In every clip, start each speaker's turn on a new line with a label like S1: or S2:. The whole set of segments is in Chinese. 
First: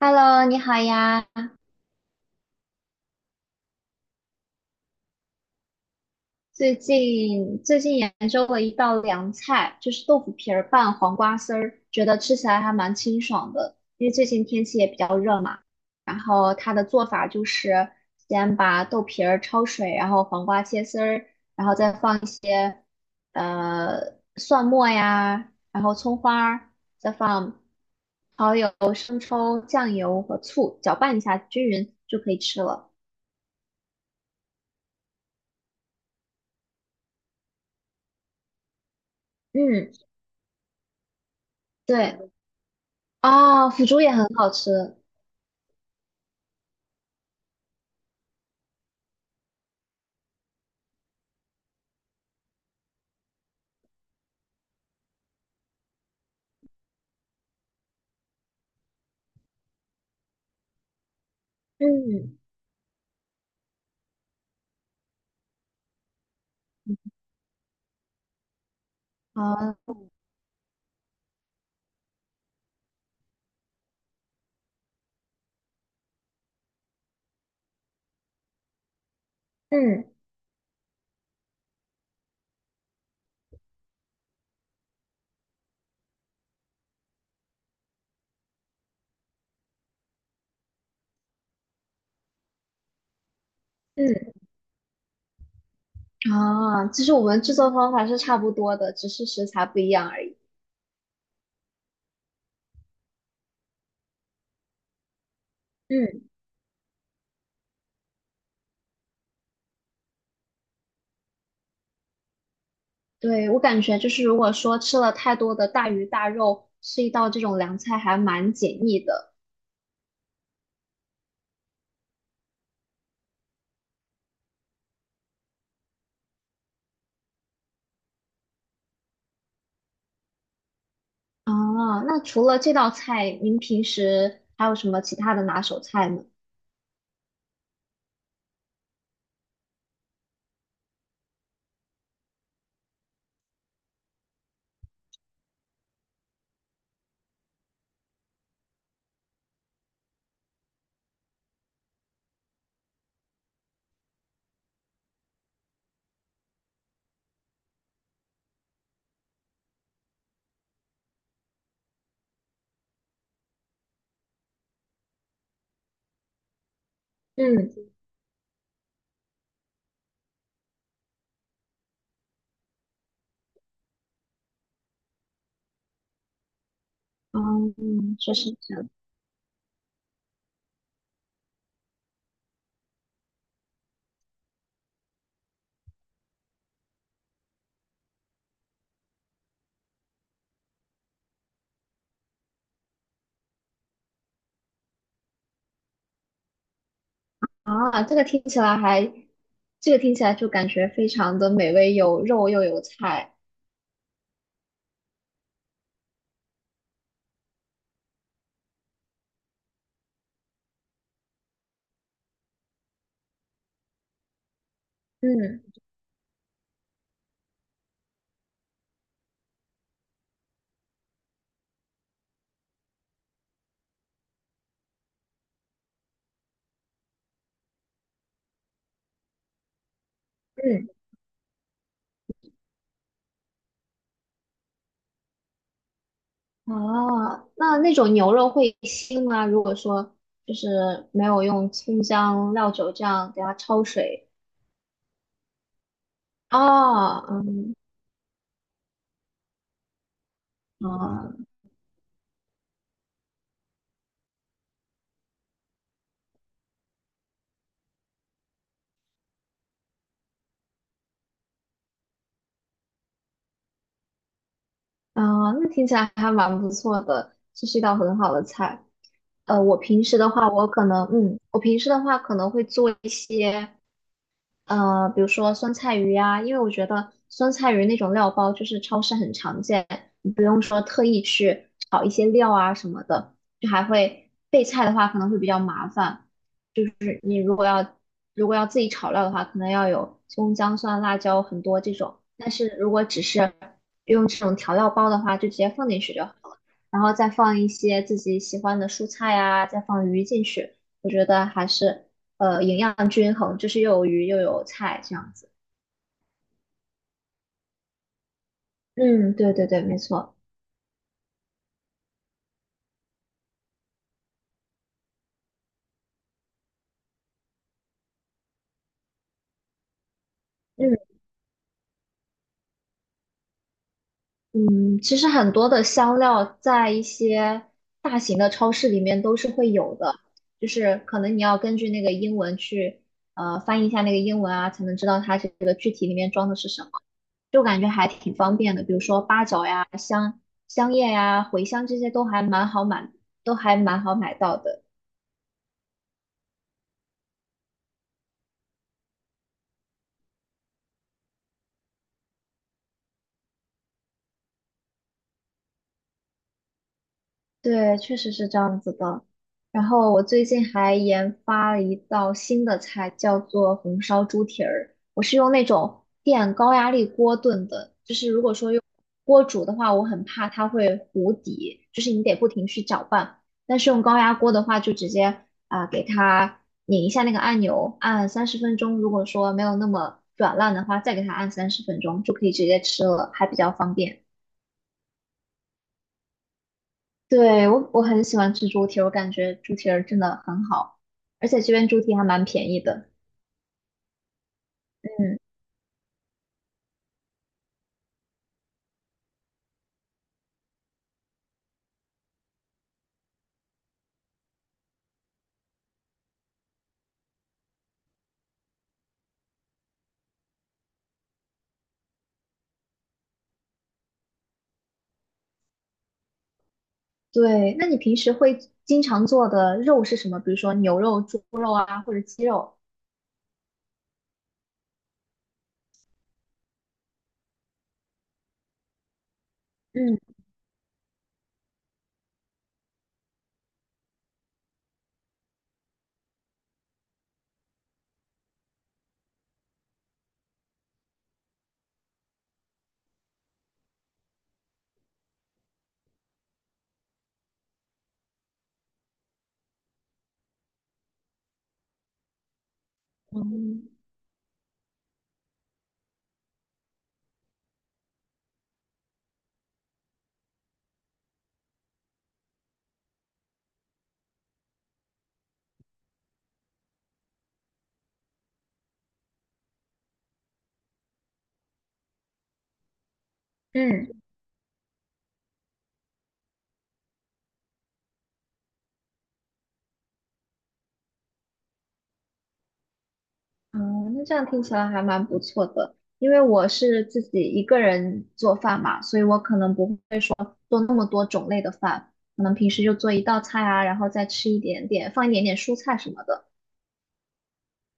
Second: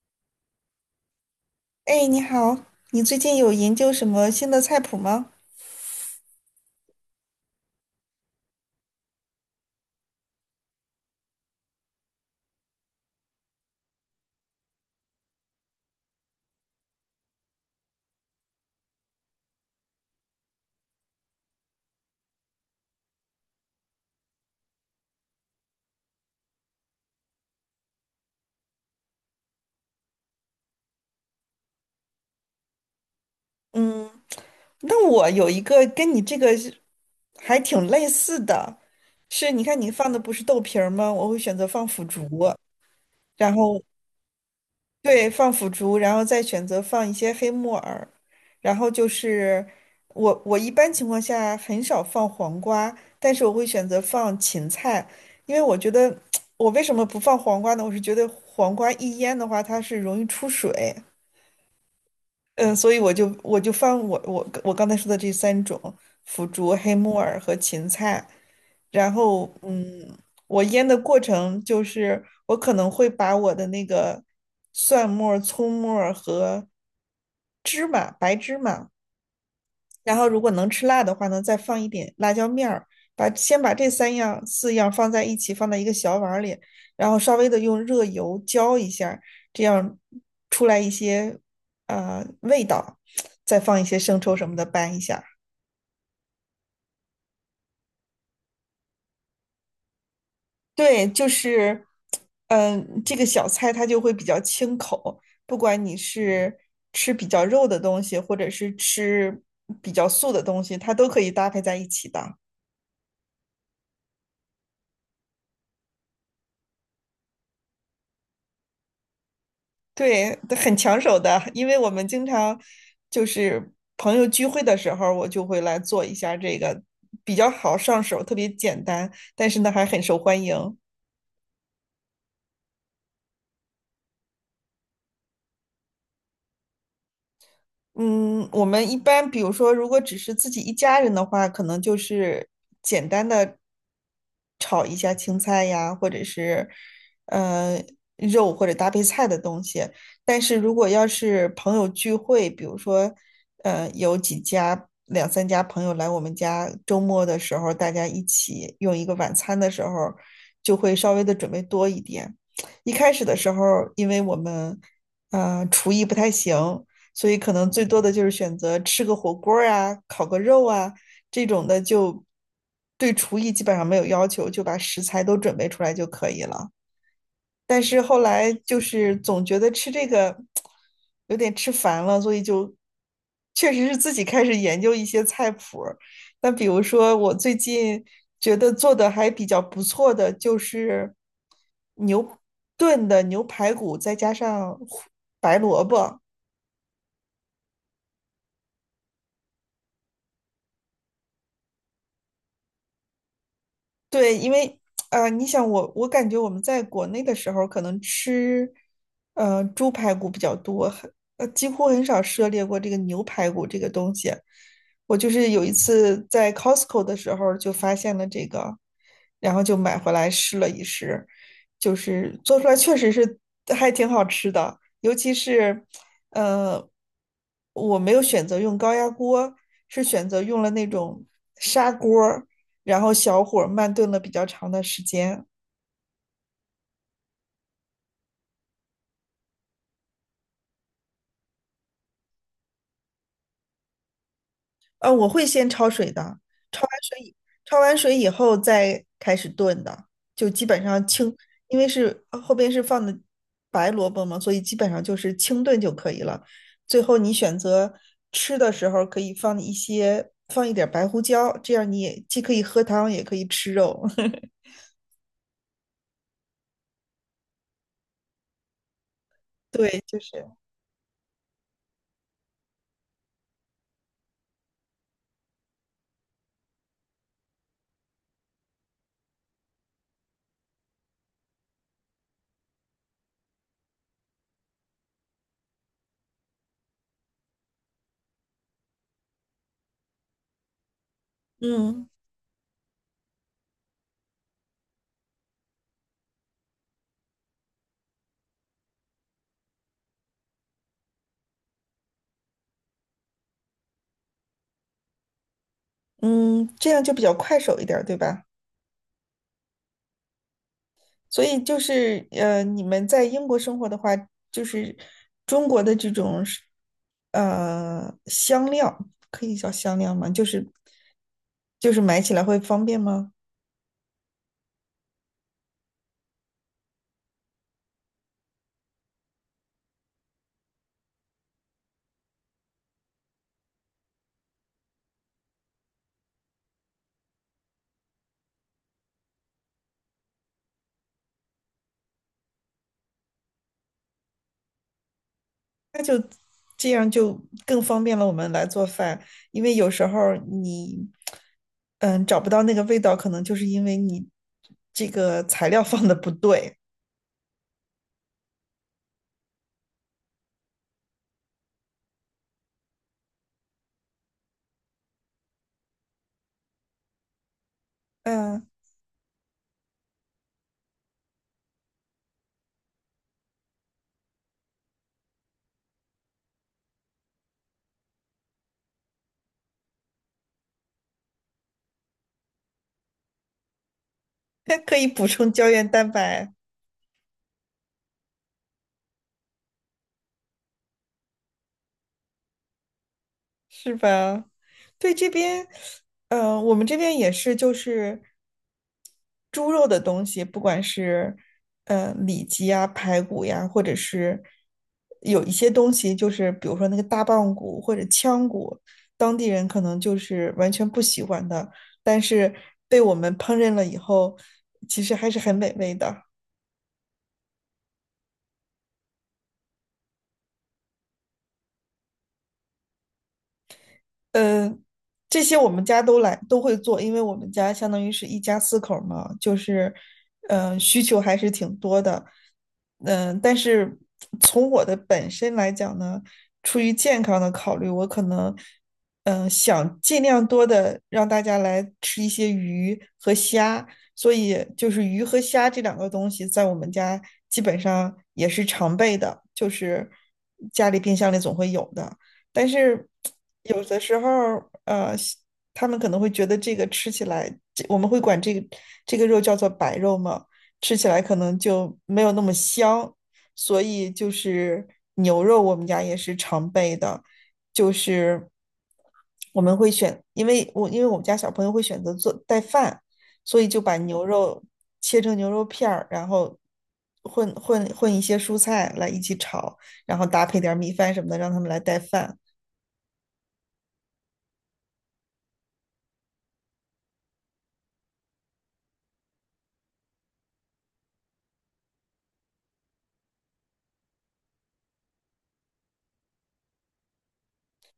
S1: Hello，你好呀！
S2: 哎，你好，你最近有研究什么新的菜谱吗？
S1: 最近研究了一道凉菜，就是豆腐皮儿拌黄瓜丝儿，觉得吃起来还蛮清爽的。因为最近天气也比较热嘛，然后它的做法就是先把豆皮儿焯水，然后黄瓜切丝儿，然后再放一些蒜末呀，然后葱花儿，再放蚝油、生抽、酱油和醋，搅拌一下均匀就可以吃了。
S2: 嗯，那我有一个跟你这个是还挺类似的，是你看你
S1: 嗯，
S2: 放的不是豆皮儿吗？我会选择放腐竹，
S1: 对。
S2: 然
S1: 啊，
S2: 后
S1: 腐竹也很好吃。
S2: 对，放腐竹，然后再选择放一些黑木耳，然后就是我一般情况下很少放黄瓜，但是我会选择放芹菜，因为我觉得 我为什么不放黄瓜呢？我是觉得黄瓜一腌的话，它是容易出水。
S1: 嗯，
S2: 嗯，所以我就放我刚才说的这三种腐竹、黑木耳和芹菜，然后
S1: 啊，
S2: 我腌的过程就是我可能会把我的那个蒜末儿葱末儿和芝麻、白芝麻，
S1: 嗯
S2: 然后如果能吃辣的话呢，再放一点辣椒面儿，先把这三样四样放在一起，放在一个小碗里，然后稍微的用热油浇一下，这样出来一些味道，再放一些
S1: 嗯
S2: 生抽什么的拌一下。
S1: 啊，其实我们制作方法是差不多的，只是食材不一样而已。
S2: 对，就是这个小菜它就会比较清口，不管你
S1: 嗯，
S2: 是吃比较肉的东西，或者是吃比较素的东西，它都可以搭配在一起的。
S1: 对，我感觉就是如果说吃了太多的大鱼大肉，吃一道这种凉菜还蛮解腻的。
S2: 对，很抢手的，因为我们经常就是朋友聚会的时候，我就会来做一下这个，比较好上手，特别简单，但是呢还很受欢迎。
S1: 啊，那除了这道菜，您平时还有什么其他的拿手菜吗？
S2: 嗯，我们一般比如说，如果只是自己一家人的话，可能就是简单的炒一下青菜呀，或者是呃肉或者搭配菜的东西。但是如果要是朋友聚会，比如说有几家两三家朋友来我们家，周末的时候大家一起用一个晚餐的时候，就会稍微的准备多一点。一开始的时候，因为我们厨艺不太行。所以可
S1: 嗯
S2: 能最多的就是选择吃个火锅啊、烤个肉啊这种的，就对厨艺基本上没有要求，就把食材都准备出来就可以了。但是
S1: 嗯，
S2: 后
S1: 说是
S2: 来就
S1: 这
S2: 是总觉得吃这个有点吃烦了，所以就确实是自己开始研究一些菜谱，那比如说我最近觉得做的还比较不错的就是牛炖的牛排骨，再加上胡白萝卜。
S1: 啊，这个听起来还，这个听起来就感觉非常的美味，有肉又有菜。
S2: 对，因为你想我，我感觉我们在国内的时候，可能吃猪排骨比较多，很几乎很少涉猎过这个牛排骨这个东西。我就是
S1: 嗯。
S2: 有一次在 Costco 的时候就发现了这个，然后就买回来试了一试，就是做出来确实是还挺好吃的，尤其是呃，我没有选择用高压锅，是选择用了那
S1: 嗯，
S2: 种砂锅。然后小火慢炖了比较长的时间。
S1: 哦，那那种牛肉会腥吗？如果说就是没有用葱姜料酒这样给它焯水，
S2: 我会先焯水的，焯完水
S1: 哦，
S2: 以，
S1: 嗯，
S2: 焯完水以后再开始炖的，就基本上
S1: 啊、
S2: 清，因为是后边是放的白萝卜嘛，所以基本上就是清炖就可以了。最后你选择吃的时候可以放一些，放一点白胡椒，这样你也既可以喝汤，也可以吃肉。
S1: 啊、那听起来还蛮不错的，这是一道很好的菜。呃，我
S2: 对，
S1: 平时
S2: 就
S1: 的话，
S2: 是，
S1: 我可能，嗯，我平时的话可能会做一些。呃，比如说酸菜鱼呀、因为我觉得酸菜鱼那种料包就是超市很常见，你不用说特意去炒一些料啊什么的，就还会备菜的话可能会比较麻烦。就是你如果要自己炒料的话，可能要有葱姜蒜辣椒很多这
S2: 嗯
S1: 种，但是如果只是用这种调料包的话，就直接放进去就好了，然后再放一些自己喜欢的蔬菜啊，再放鱼进去，我觉得还是营养均衡，就是又有鱼又有菜这样子。
S2: 嗯，这样就比较快手一点对吧？
S1: 嗯，对对对，没错。
S2: 所以就是你们在英国生活的话，就是中国的这种是香料，可以叫香料吗？
S1: 嗯，
S2: 就是买起来会方便吗？
S1: 嗯，其实很多的香料在一些大型的超市里面都是会有的，就是可能你要根据那个英文去翻译一下那个英文啊，才能知道它这个具体里面装的是什么，就感觉还挺方便的。比如说八角呀、香叶呀、茴香这些都还蛮好买，都还蛮好买到的。
S2: 那就这样就更方便了我们来做饭，因为有时候儿你嗯找不到那个味道，可能就是因为你这个材料放的不对。
S1: 对，确实是这样子的。然后我最近还研发了一道新的菜，叫做红烧猪蹄儿。我是用那种电高压力锅炖的，就是如果
S2: 嗯，
S1: 说用锅煮的话，我很怕它会糊底，就是你得不停去搅拌。但是用高压锅的话，就直接啊、给它拧一下那个按钮，按三十分钟。如果说没有那么软烂的话，再给它按三十分钟，就可以直接吃了，还比较方便。
S2: 可以补充胶原蛋白。
S1: 对，我很喜欢吃猪蹄儿，我感觉猪蹄儿真的很好，而且这边猪蹄还蛮便宜的。
S2: 是吧？对，这
S1: 嗯，
S2: 边，我们这边也是，就是猪肉的东西，不管是里脊呀、排骨呀，或者是有一些东西，就是比如说那个大棒骨或者腔骨，当地人可能就是完全不喜欢的，但是被我们烹饪了以后，其实还是很美味的。
S1: 对，那你平时会经常做的肉是什么？比如说牛肉、猪肉啊，或者鸡肉？
S2: 嗯，这些我们家都来都会做，因为我们家相当于是一家四口儿嘛，就是，
S1: 嗯
S2: 嗯，需求还是挺多的。嗯，但是从我的本身来讲呢，出于健康的考虑，我可能，嗯，想尽量多的让大家来吃一些鱼和虾，所以就是鱼和虾这两个东西在我们家基本上也是常备的，就是家里冰箱里总会有的。但是有
S1: 嗯
S2: 的时候呃，他们可能会觉得这个吃起来，这我们会管这个肉叫做白肉嘛，吃起来可能就没有那么香，所以就是牛肉我们家也是常备的，就是我们会选，因为我们家小朋友会选择做带饭，所以就把
S1: 嗯，
S2: 牛肉切成牛肉片儿，然后。混一些蔬菜来一起炒，然后搭配点儿米饭什么的，让他们来带饭。
S1: 嗯，那这样听起来还蛮不错的。因为我是自己一个人做饭嘛，所以我可能不会，可能平时就做一道菜啊，然后再吃一点点，放一点点蔬菜什么的。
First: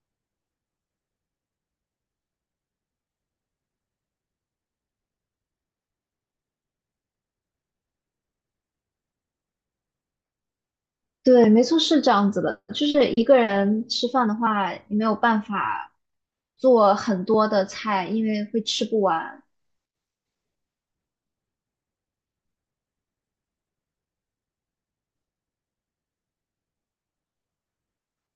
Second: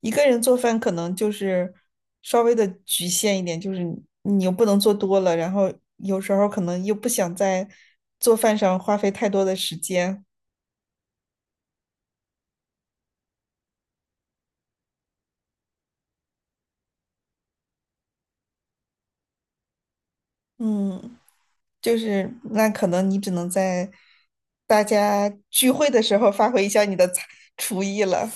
S2: 一个人做饭可能就是稍微的局限一点，就是你又不能做多了，然后有时候可能又不想在做饭上花费太多的时间，
S1: 对，没错，是这样子的。就是一个人吃饭的话，你没有办法做很多的菜，因为会吃不完。
S2: 嗯，就是那可能你只能在大家聚会的时候发挥一下你的才厨艺了，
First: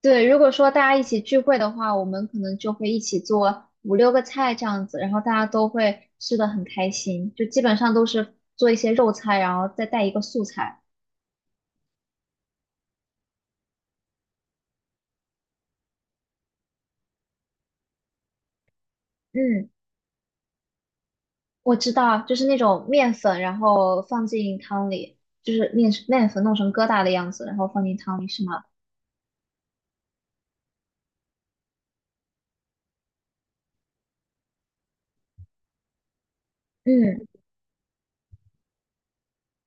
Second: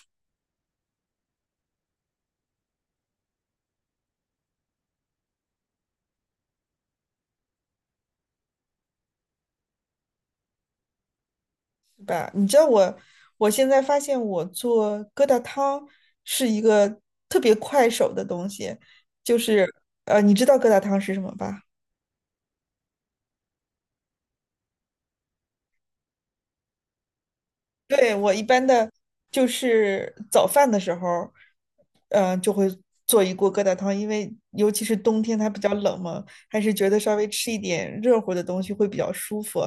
S1: 对，如果说大家一起聚会的话，我们可能就会一起做五六个菜这样子，然后大家都会吃的很开心，就基本上都是做一些肉菜，然后再带一个素菜。
S2: 是吧？你知道我现在发现我做疙瘩汤是一个特别快手的东西，就是
S1: 嗯，
S2: 你知道疙瘩汤是什么吧？
S1: 我知道，就是那种面粉，然后放进汤里，就是面粉弄成疙瘩的样子，然后放进
S2: 对，
S1: 汤里，
S2: 我
S1: 是
S2: 一
S1: 吗？
S2: 般的就是早饭的时候，嗯、就会做一锅疙瘩汤，因为尤其是冬天它比较冷嘛，还是觉得稍
S1: 嗯
S2: 微吃一点热乎的东西会比较舒服，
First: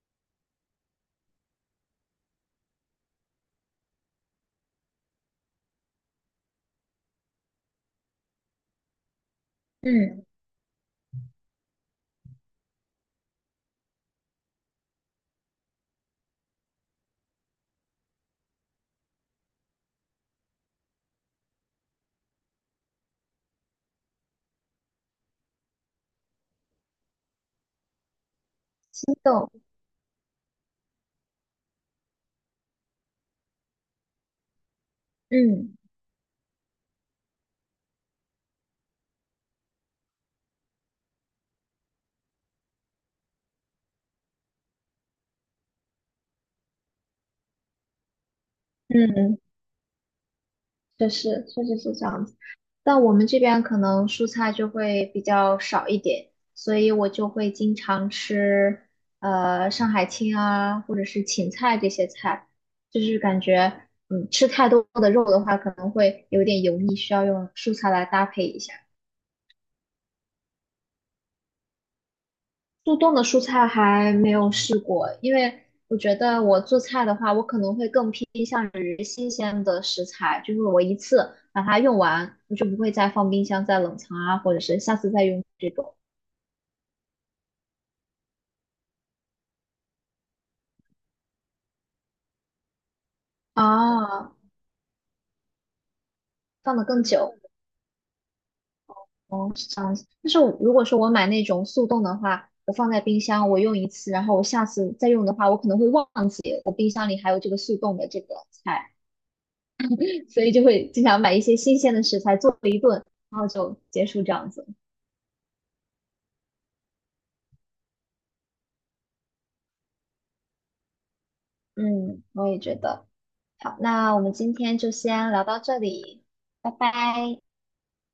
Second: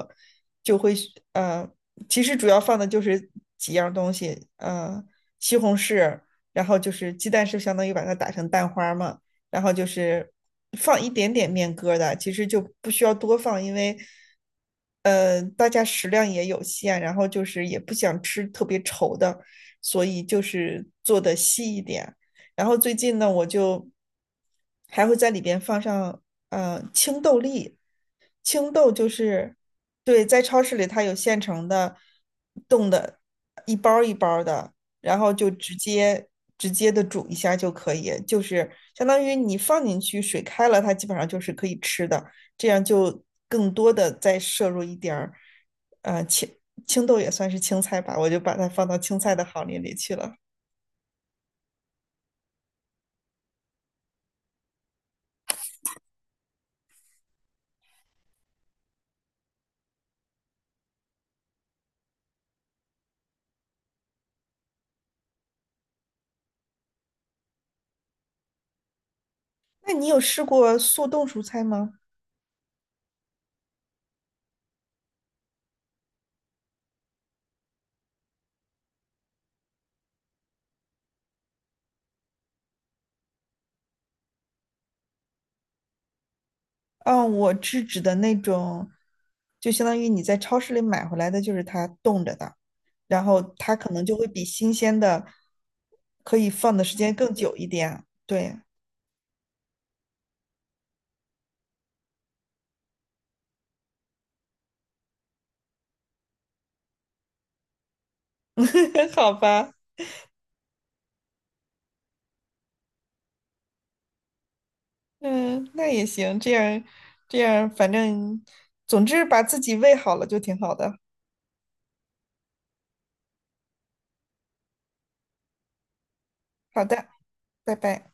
S2: 就会呃，其实主要放的就是几样东西，嗯，西红柿，然后就是鸡蛋是相当于把它打成蛋花儿嘛，然后就
S1: 嗯，
S2: 是放一点点面疙瘩，其实就不需要多放，因为大家食量也有限，然后就是也不想吃特别稠的，所以就是做的稀一点。然后最近呢，我就还会在里边放上青豆粒，青豆就
S1: 青豆，
S2: 是对，在超市里它有现成的冻的，一包儿一包儿的。然后就
S1: 嗯。
S2: 直接直接的煮一下就可以，就是相当于你放进去，水开了，它基本上就是可以吃的，这样就更多的再摄入一点儿，呃，青青豆也算是青菜吧，我就把它放到青菜
S1: 嗯，
S2: 的行列里去了。
S1: 确实，确实是这样子。但我们这边可能蔬菜就会比较少一点，所以我就会经常吃上海青啊，或者是芹菜这些菜，就是感觉吃太多的肉的话，可能会有点油腻，需要用蔬菜来搭配一下。
S2: 那你有试过速冻蔬菜吗？
S1: 速冻的蔬菜还没有试过，因为我觉得我做菜的话，我可能会更偏向于新鲜的食材，就是我一次把它用完，我就不会再放冰箱、再冷藏啊，或者是下次再用这种
S2: 嗯，我是指的那种，就相当于你在超市里买回来的，就是它冻着的，然后它可能就会
S1: 啊，
S2: 比新鲜的可以放
S1: 放
S2: 的
S1: 的
S2: 时
S1: 更
S2: 间更
S1: 久。
S2: 久一点，对。
S1: 哦，是这样子。但是我如果说我买那种速冻的话，我放在冰箱，我用一次，然后我下次再用的话，我可能会忘记我冰箱里还有这个速冻的这个菜，
S2: 好吧，
S1: 所以就会经常买一些新鲜的食材做一顿，然后就结束这样子。
S2: 嗯，那也行，这样，反正总之把自己喂好了就挺好的。
S1: 嗯，我也觉得。好，那我们今天就先聊到这里，拜
S2: 好的，
S1: 拜。
S2: 拜拜。